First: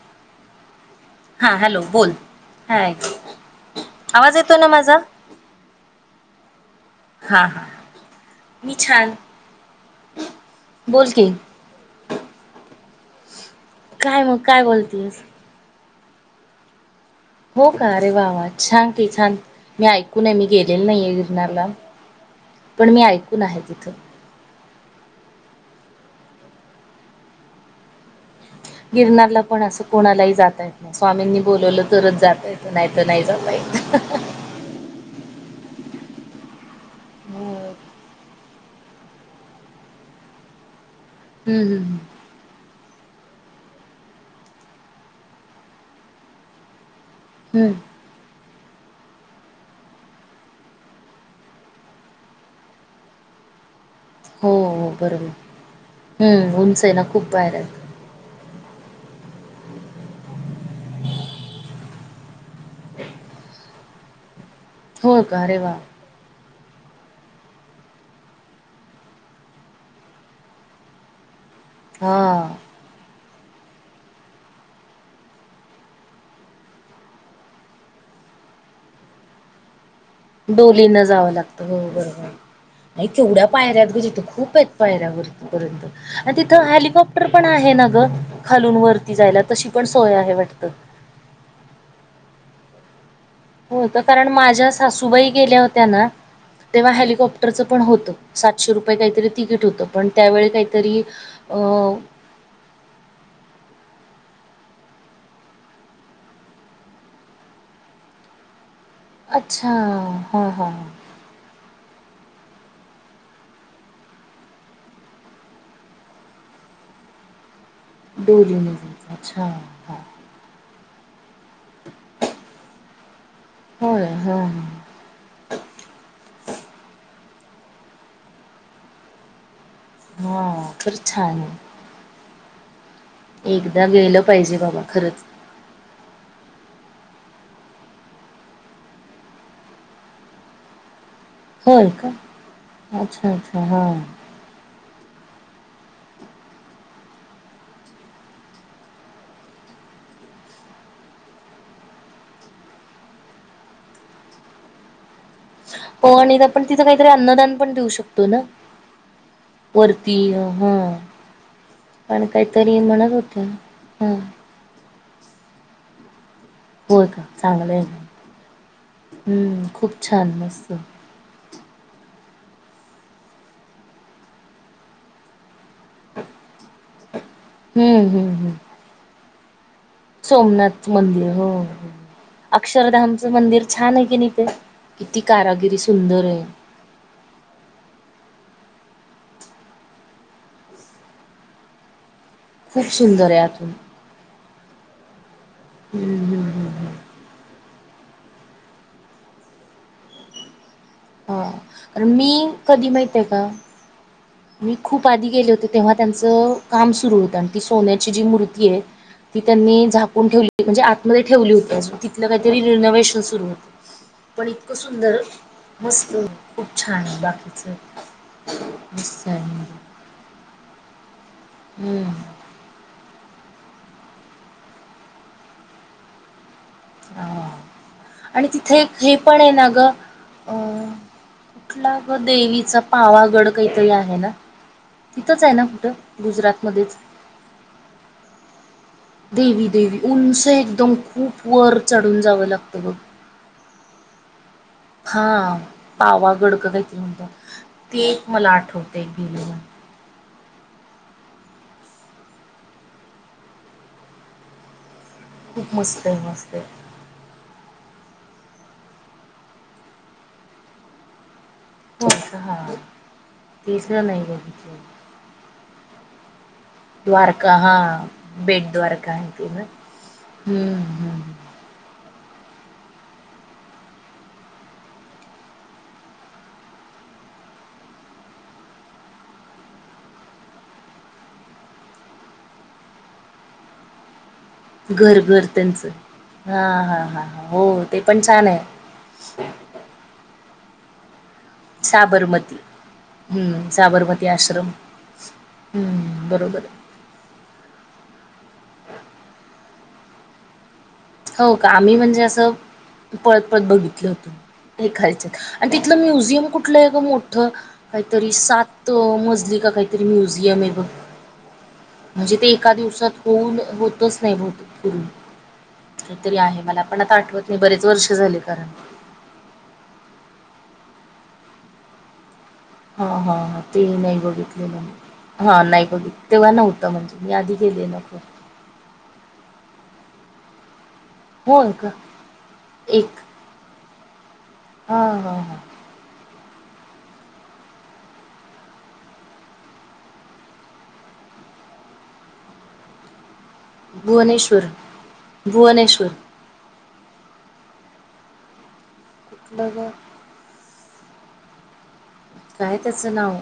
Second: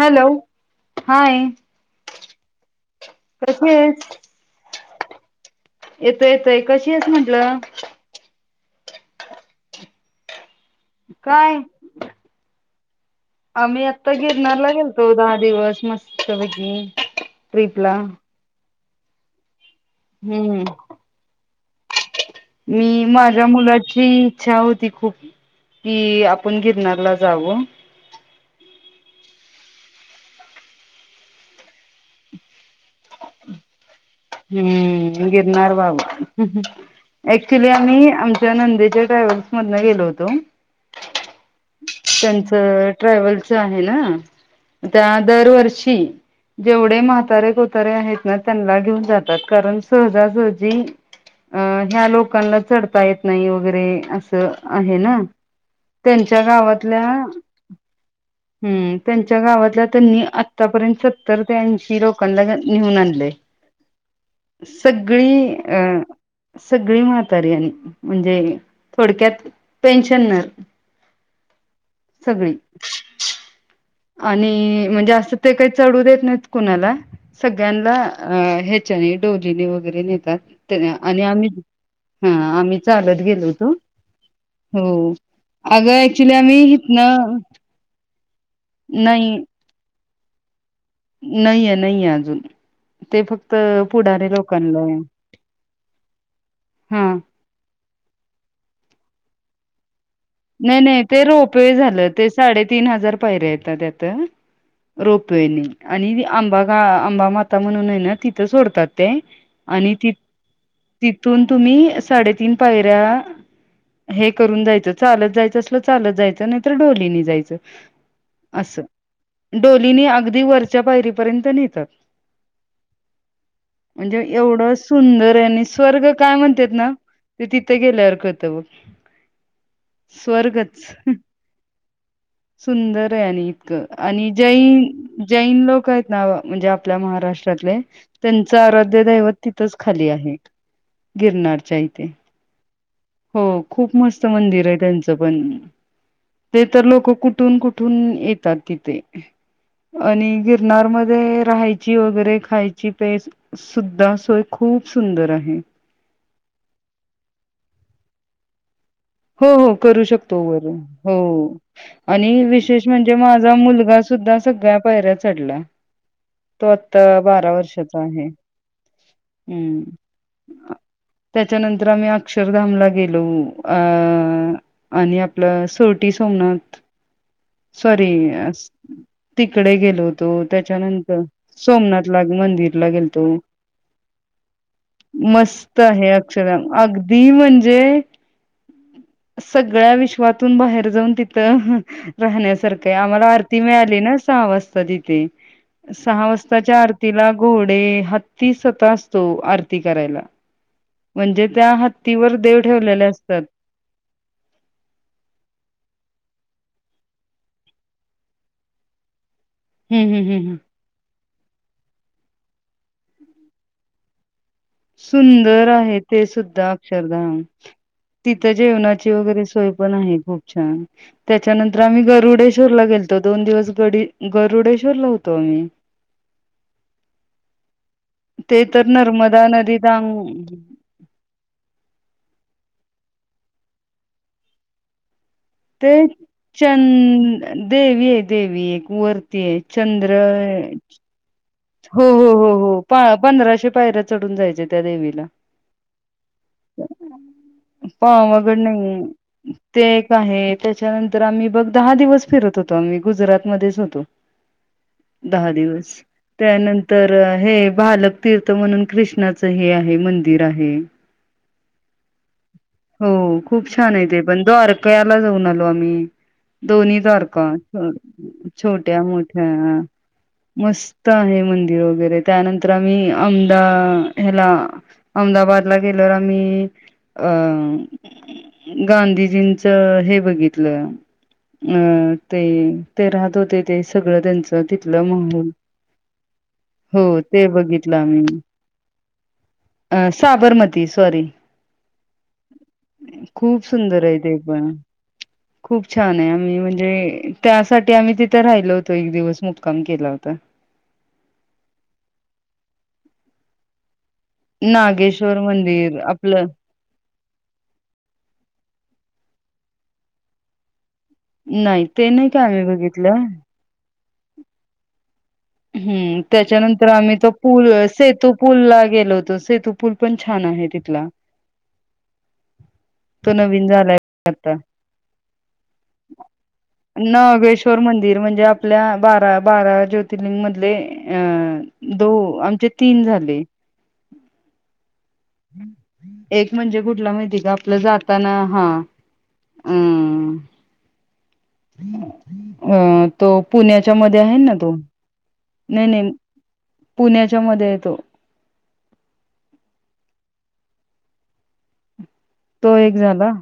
Hello hi हा hello बोल हा आवाज येतो ना माझा येत येतय कशी आहेस म्हंटलं मिछाल काय आम्ही आता काय मग काय गिरणारला गेलतो बोलतीस दहा दिवस मस्त बैगी हो का अ रे वा वा छान की छान मी ऐकूनय मी हम्म गेलेल नाही गिरणाला मी माझ्या तिथं मुलाची इच्छा होती ती खूप ती आपण गिरनला जावं गिरनारला पण असं कोणालाही जाता येत नाही स्वामींनी बोलवलं तरच जाता येत नाहीत नाही जाता येत ह हम्म घिरणारार बाबाू ऍक्च्युली हम्म आम्ही आमच्या नंदेच्या ट्रॅव्हल्स मधन गेलो होतो हम्म ॅवल आहे त्या दरवर्षी जेवढ कोतारे हम्म कोतारे आहेत ना त्यांना घेऊन जातात कारण सहजासहजी अ ह्या लोकांना चढता येत नाही वगैरे हो असं हो आहे ना बरोबर त्यांच्या हम्म उंच आहे ना गावातल्या खूप पायऱ्या आहेत हम् त्यांच्या गावातल्या त्यांनी आतापर्यंत सत्तर ते ऐंशी लोकांना नेऊन आणले हो का सगळी अरे वा अ सगळी म्हातारी म्हणजे थोडक्यात पेनशन न सगळी हा आणि म्हणजे असं ते काही चढू देत नाही कुणाला सगळ्यांना च ठो जव डोलीन जावं लागतं हो हा आम्ही बरोर चालत गेलो तेवढ्या होतो पायऱ्यात ग तिथं खूप हो प अगं ऍक्च्युली आम्ही हिथनं ता वरती नाही जायला तशी पण सोय आहे वाटत नाहीये नाहीये अजून ते फक्त होत पुढारी कारण माझ्या लोकांना आहे. सासूबाई गेल्या होत्या ना तेव्हा हा हेलिकॉप्टरच पण होत सातशे रुपये काहीतरी तिकीट होतं पण त्यावेळी नाही काहीतरी नाही ते अ रोपवे झालं ते साडेतीीन हजार पाहिरे येत त्यात रोपवे आणि आंबा गा आंबा माता म्हणून आहे ना तिथं सोडतात अच्छा आणि हां हां हां तिथून तुम्ही साडेतीीन पायऱ्या हे करून जायचं चालत जायचं असलं चालत जायचं नाहीतर डोलीनी जायचं डोलीने अस जायचं अच्छा हां डोलीनी अगदी वर पर्यंत नेतात होय म्हणजे हां एवढं सुंदर आहे आणि स्वर्ग काय म्हणतेत ना ते तिथे गेल्यावर कळते बग हां स्वर्गच खरंच छान आहे सुंदर आहे आणि इतकं एकदा गेलं आणि पाहिजे बाबा खरंच जैन जैन लोक आहेत ना म्हणजे आपल्या महा महाराष्ट्रातले त्यांच आराध्य दैवत तिथेच खाली आहे गिरण्यांच्या होय इथे का अच्छा हो अच्छा खूप हां मस्त मंदिर त्यांच पण ते तर लोकं कुठून कुठून येतात तिथे आणि गिरनार मध्ये राहायची वगैरे खायची सुद्धा सोय खूप खूप सुंदर आहे पण इथे आपण तिथं काहीतरी अन्नदान पण देऊ शकतो ना हो हो करू करू वरती शकतो हा हो पण आणि काहीतरी विशेष म्हणत म्हणजे होत्या माझा मुलगा हा सुद्धा सगळ्या पहिऱ्या चढल्या तो होय आता का बारा चांगलं वर्षाचा आहे हम्म खूप छान मस्त त्याच्यानंतर आम्ही अक्षरधामला गेलो अ आणि आपलं सोरटी सोमनाथ हम्म सॉरी हम्म हम्म इकडे गेलो होतो सोमनाथ त्यांच्यानंतर मंदिर हो हो सोमनाथ ला मंदिरला गेलतो अक्षरधामचं मंदिर छान आहे की नाही ते किती कारागिरी मस्त आहे सुंदर अक्षरधाम अगदी म्हणजे सगळ्या विश्वातून बाहेर जाऊन तिथं खूप राहण्यासारखे आम्हाला सुंदर आहे आरती आतून मिळाली ना सहा वाजता तिथे हम्म सहा हम्म हम्म वाजताच्या हम्म आरतीला घोडे हत्तीत असतो आरती करायला म्हणजे हा त्या कारण मी हत्तीवर देव कधी ठेवलेले माहित आहे असतात का मी खूप आधी गेले होते तेव्हा त्यांचं काम सुरू होतं आणि ती सोन्याची जी मूर्ती आहे ती त्यांनी हम्म हम्म झाकून हम्म हम्म. ठेवली म्हणजे आतमध्ये ठेवली होती तिथलं काहीतरी रिनोव्हेशन सुरू होत सुंदर आहे ते खूप सुद्धा छान आहे अक्षरधाम बाकीचं तिथं जेवणाची ची मस्त आहे वगैरे सोय पण मंदिर आहे खूप छान त्याच्यानंतर आम्ही हम्म गरुडेश्वरला गेलो दोन दिवस गरुडेश्वर ला होतो आम्ही ह आणि ते तिथे तर हे पण नर्मदा आहे ना नदी दांग कुठला बर देवीचा पावागड काहीतरी आहे ना तिथंच आहे ना कुठं ते चन गुजरातमध्येच देवी आहे देवी एक वरती देवी देवी चंद्र उंच एकदम खूप वर हो चढून हो जावं हो हो लागतं बघ पंधराशे पायऱ्या चढून जायचे त्या देवीला हा पावा गडक काही तर म्हणतात ते एक मला पावागड नाहीये. आठवतंय भेलेला ते एक आहेत त्याच्यानंतर आम्ही बघ दहा दिवस फिरत होतो आम्ही गुजरात मध्येच होतो दहा खूप दिवस मस्त आहे मस्त आहे. त्यानंतर हे भालक तीर्थ म्हणून कृष्णाच हे आहे मंदिर आहे हो हा हो खूप छान आहे तिसरं ते नाही पण बघितलं. द्वारकयाला जाऊन आलो आम्ही दोन्ही द्वारका हा बेट छोट्या द्वारका आहे मोठ्या ते ना हम्म मस्त र हम्म वगैरे त्यानंतर आम्ही अहमदाबादला गेल्यावर आम्ही अ गांधीजींचं हे बघितलं अं ते ते राहत होते ते सगळं त्यांच तिथलं घर घर माहल हा ह ह हो बघितलं ते पण आम्ही छान आहे अ साबरमती सॉरी साबरमती खूप हम्म सुंदर आहे साबरमती ते पण आश्रम खूप छान आहे हम्म आम्ही बरोबर म्हणजे त्यासाठी आम्ही तिथे राहिलो होतो एक दिवस मुक्काम कम केला होता हो का आम्ही म्हणजे असं परळत परत बघितलं होत हे खायच नागेश्वर आणि तिथलं मंदिर म्युझियम आपलं कुठलं आहे गठ काहीतरी सात मजली का काहीतरी म्युझियम आहे बघ नाही नाही म्हणजे का ते आम्ही एका दिवसात बघितलं होऊन होतच नाही भतरून हम्म त्याच्यानंतर आम्ही तो नाही पूल बरेच वर्ष सेतू झाले पूल कारण ला गेलो होतो सेतू पूल पण छान आहे तिथे शिकला हा हा हा ते नाही बघितले म मी आधी नगेश्वर गेलेलो मंदिर खूप. म्हणजे आपल्या बारा बारा ज्योति अ होय का दो आ तीन एक झाले हो एक म्हणजे कुठला माहिती का आपलं जाताना हा अम अह तो. पुण्याच्या मध्ये आहे ना भुवनेश्वर तो नाही भुवनेश्वर नाही. पुण्याच्या मध्ये येतो. ततल्याग काय तो एक त्याच झाला नाव.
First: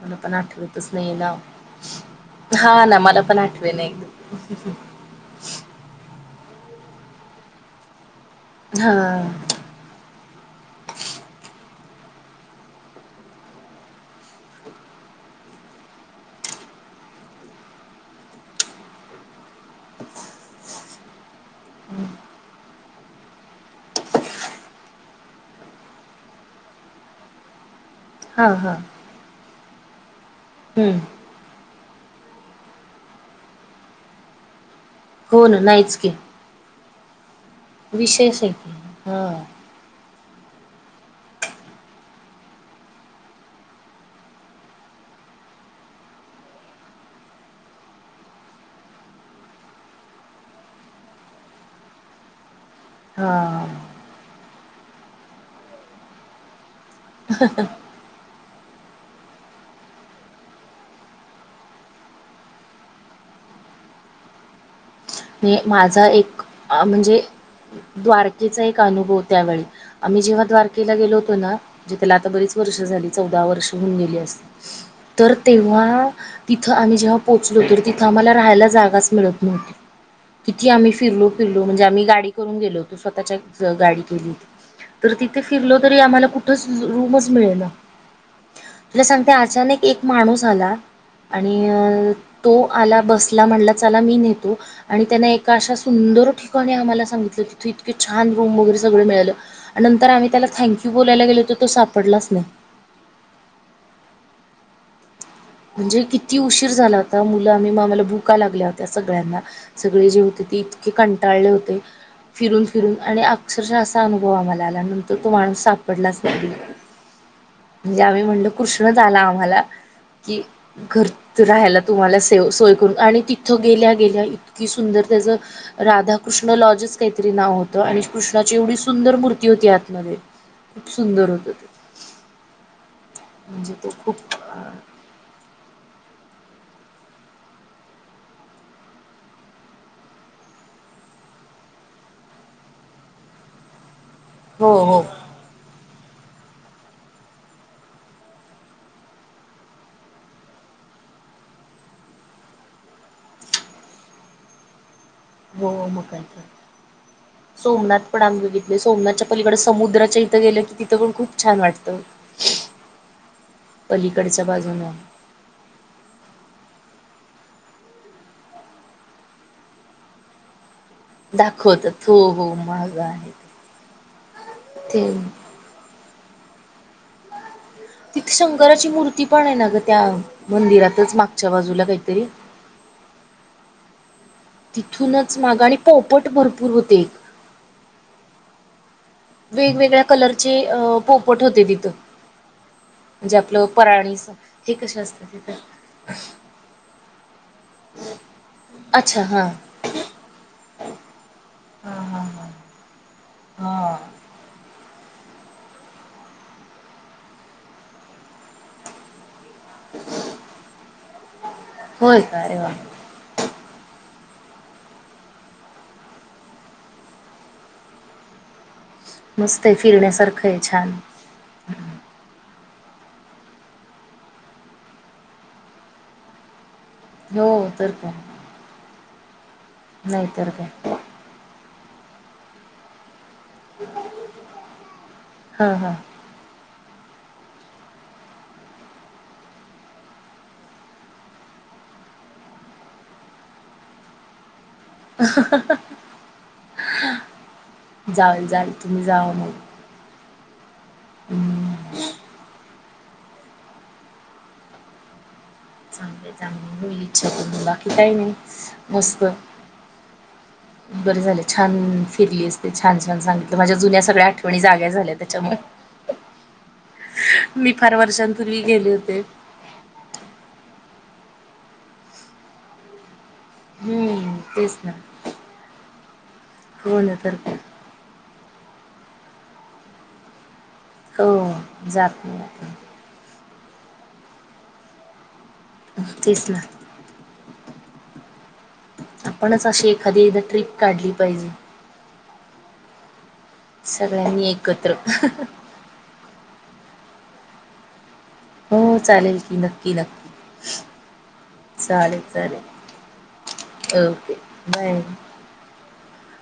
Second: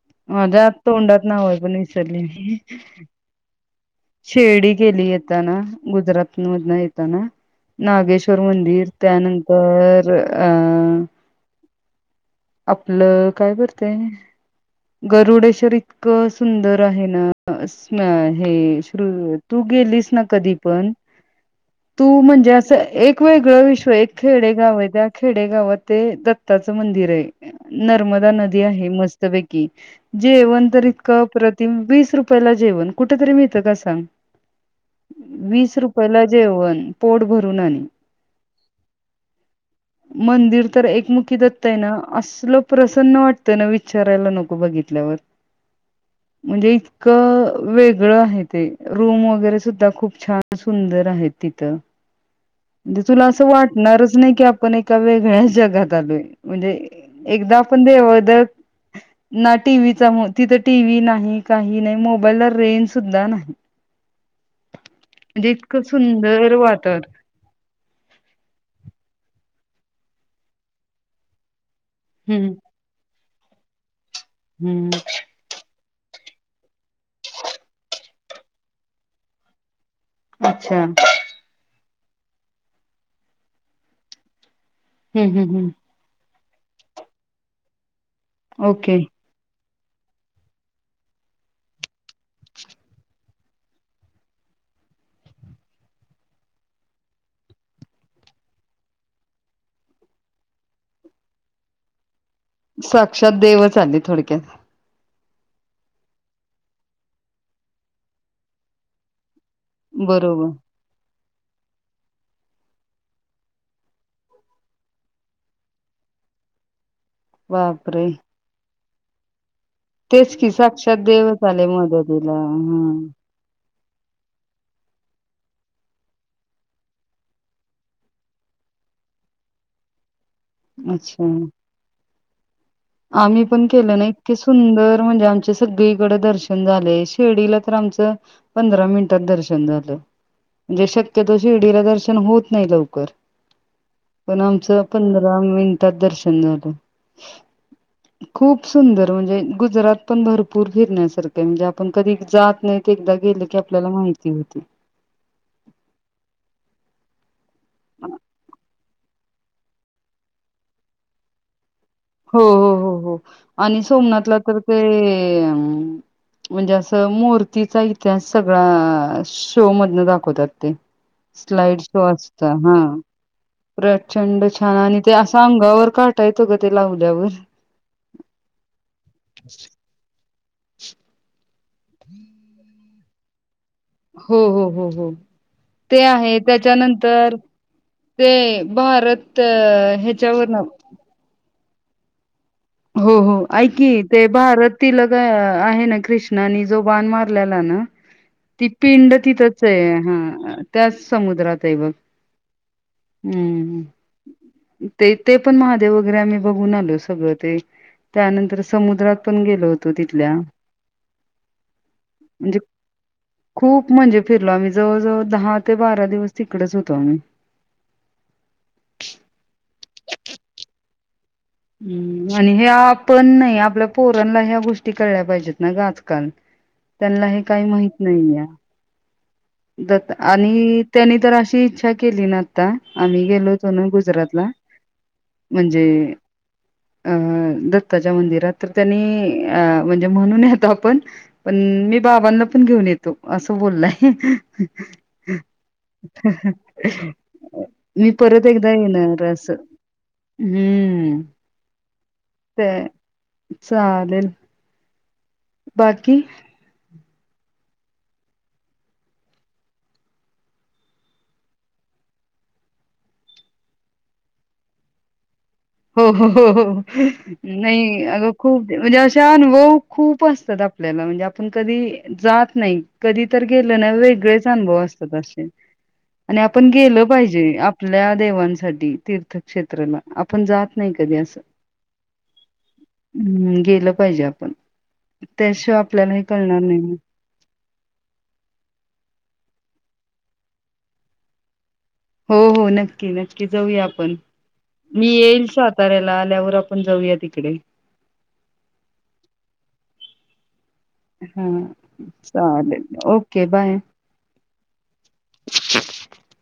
मला पण माझ्या आत आठवतच नाही तोंडात नाव नावय पण विसरली हा ना मला पण आठवे ना एकदम शेर्डी केली. दिली यता ना गुजरात. येता ना नागेश्वर मंदिर हा त्यानंतर. अ आपलं काय करतेय. गरुडेश्वर इतकं सुंदर आहे ना हे श तू गेलीस ना कधी पण. तू म्हणजे असं एक वेगळं विश्व एक खेडेगाव आहे त्या खेडेगावात ते दत् च मंदिर आहे. नर्मदा हा नदी हा आहे मस्तपैकी जेवण तर हम्म इतकं प्रतिम वीस रुपये. पहिला जेवण कुठ तरी मिळत का सांग. हो ना वीस नाहीच की रुपये ला जेवण पोट भरून आणि विशेष आहे की हा मंदिर तर एकमुखीदत्ता ना असल प्रसन्न वाटतंय ना विचारायला नको. तु बघितल्यावर म्हणजे इतकं वेगळं आहे ते रूम वगैरे सुद्धा खूप छान सुंदर आहेत. तिथं. म्हणजे तुला असं हा वाटणारच नाही की आपण एका वेगळ्या जगात आलोय म्हणजे. एकदा आपण देवद ना टीव्हीचा तिथं टीव्ही नाही काही नाही मोबाईलला रेंज सुद्धा नाही. म्हणजे इतकं माझा एक सुंदर वातावरण म्हणजे द्वारकेचा एक अनुभव त्यावेळी आम्ही जेव्हा द्वारकेला गेलोतो ना जे त्याला आता हम्म बरीच वर्ष झाली चौदा वर्ष होऊन गेली. हम्म तर तेव्हा. तिथं आम्ही जेव्हा पोहोचलो तर तिथं आम्हाला राहायला जागाच मिळत नव्हती. किती अच्छा आम्ही फिरलो फिरलो म्हणजे आम्ही गाडी करून गेलो होतो स्वतःच्या गाडी केली. तर हम्म तिथे हम्म हम्म फिरल तरी आम्हाला कुठंच रूमच मिळे ना ओके तुला सांगते अचानक एक माणूस आला. आणि अ तो आला बसला म्हणला चला मी नेतो. आणि त्यांना एका अशा सुंदर ठिकाणी आम्हाला सांगितलं कि इतके छान रूम वगैरे सगळं मिळालं. नंतर आम्ही त्याला थँक्यू बोलायला गेलोत तो सापडलाच नाही. साक्षात देवच आली थोडक्यात. म्हणजे किती उशीर झाला होता मुलं आम्ही माम्हाला भूका लागल्या होत्या सगळ्यांना. सगळे जे होते बरोबर ते इतके कंटाळले होते. फिरून फिरून आणि अक्षरशः असा अनुभव आम्हाला आला नंतर तो माणूस सापडलाच नाही. म्हणजे बापरे आम्ही म्हणलो कृष्णच आला आम्हाला तेच कि की साक्षात घर देवच आले राहायला तुम्हाला मदतीला सेव सोय करून आणि हं तिथं गेल्या गेल्या इतकी सुंदर त्याचं राधाकृष्ण लॉजच काहीतरी नाव होतं आणि कृष्णाची. म्हणजे सुंदर मूर्ती होती आतमध्ये खूप अच्छा सुंदर होत ते. आम्ही पण म्हणजे केल तो ना इतके खूप सुंदर म्हणजे आमची सगळी. कड दर्शन झालय शिर्डीला तर आमचं पंधरा मिनिटात दर्शन झालं. म्हणजे शक्यतो शिर्डीला दर्शन होत नाही लवकर. पण हो आमचं हो पंधरा मिनिटात दर्शन झालं. खूप सुंदर म्हणजे गुजरात पण भरपूर फिरण्यासारखे म्हणजे आपण कधी जात नाहीत एकदा गे. लोकी आपल्याला माहिती होती. हो मग काय तर सोमनाथ पण आम्ही बघितलय सोमनाथच्या. पलिकड समुद्राच्या इथं गेल कि पण खूप छान वाटत. हो, हो, हो आणि सोमनाथला पलीकडच्या तर ते बाजून म्हणजे, असं मूर्तीचा इतिहास सगळा शो मधनं दाखवतात. ते स्लाइड शो दाखवतात हो हो असतं. हा. महाग आहे प्रचंड छान! आणि ते असं अंगावर काटा येतो, गं ते लावल्यावर. तिथे शंकराची मूर्ती पण आहे, ना ग त्या मंदिरातचं मागच्या च्या बाजूला काहीतरी हो, हो, हो तिथूनच माग आणि ते पोपट आहे भरपूर होते एक त्याच्यानंतर ते भारत अ, वेगवेगळ्या ह्याच्यावर कलरचे ना अ पोपट होते तिथं. हो हो, म्हणजे आपलं ऐक कि ते पराणीच हे भारत कसे तिलक असतात तिथं आहे, ना कृष्णानी जो बाण मारलेला. ती पिंड अच्छा हा तिथंच आहे, हा त्याच समुद्रात आहे हा बघं. हा हा [inaudible] हा. ते ते पण महादेव वगैरे आम्ही, बघून आलोय सगळं ते त्यानंतर समुद्रात पण गेलो होतो, तिथल्या होय का म्हणजे अरे वा [unintelligible] खूप म्हणजे फिरलो आम्ही, जवळजवळ दहा ते बारा दिवस तिकडेच होतो, आम्ही. मस्त आहे फिरण्यासारखं आहे. छान! हम्म आणि हे आपण नाही आपल्या पोरांला ह्या गोष्टी कळल्या, पाहिजेत ना गं आजकाल त्यांना हे हो काही माहित तर काय नाही या दत नाहीतर काय आणि त्यानी तर अशी इच्छा केली, ना आता आणि गेलो होतो, ना गुजरातला हा म्हणजे हा अ दत्ताच्या मंदिरात तर त्यांनी म्हणजे, म्हणून येतो. आपण पण मी बाबांना पण घेऊन येतो, असं बोललाय. [unintelligible] मी परत जाल जाल एकदा तुम्ही येणार जावा मग असं. हम्म! हम्म, ते चालेल. बाकी चांगलंय चांगलय होईल, बाकी काय नाही मस्त. [inaudible] बरं झालं छा! न फिरलीस ते छान छान सांगितलं माझ्या जुन्या सगळ्या आठवणी जाग्या झाल्यात हो हो हो, मी फार नाही अगं वर्षांपूर्वी खूप गेले म्हणजे, होते अशा अनुभव खुप असतात. आपल्याला म्हणजे, आपण कधी जात नाही. तर गेले, ना हम्म वेगळेच तेच अनूभव ना असतात. अशे आणि आपण हो गेलं ना तर पाहिजे, काय आपल्या देवांसाठी तीर्थक्षेत्राला आपण जात नाही कधी अस हो जात नाही आपण हम् गेलं पाहिजे. आपण त्याशिवाय आपल्याला हे कळणार नाही, ना. आपणच अशी एखादी एकदा ट्रिप काढली पाहिजे. हो, हो नक्की नक्की. की जाऊया, आपण सगळ्यांनी एकत्र मी येईल साताऱ्याला आल्यावर आपण जाऊया तिकडे. हो, चालेल की नक्की नक्की. हा चालेल, ओके बाय! Okay bye [unintelligible]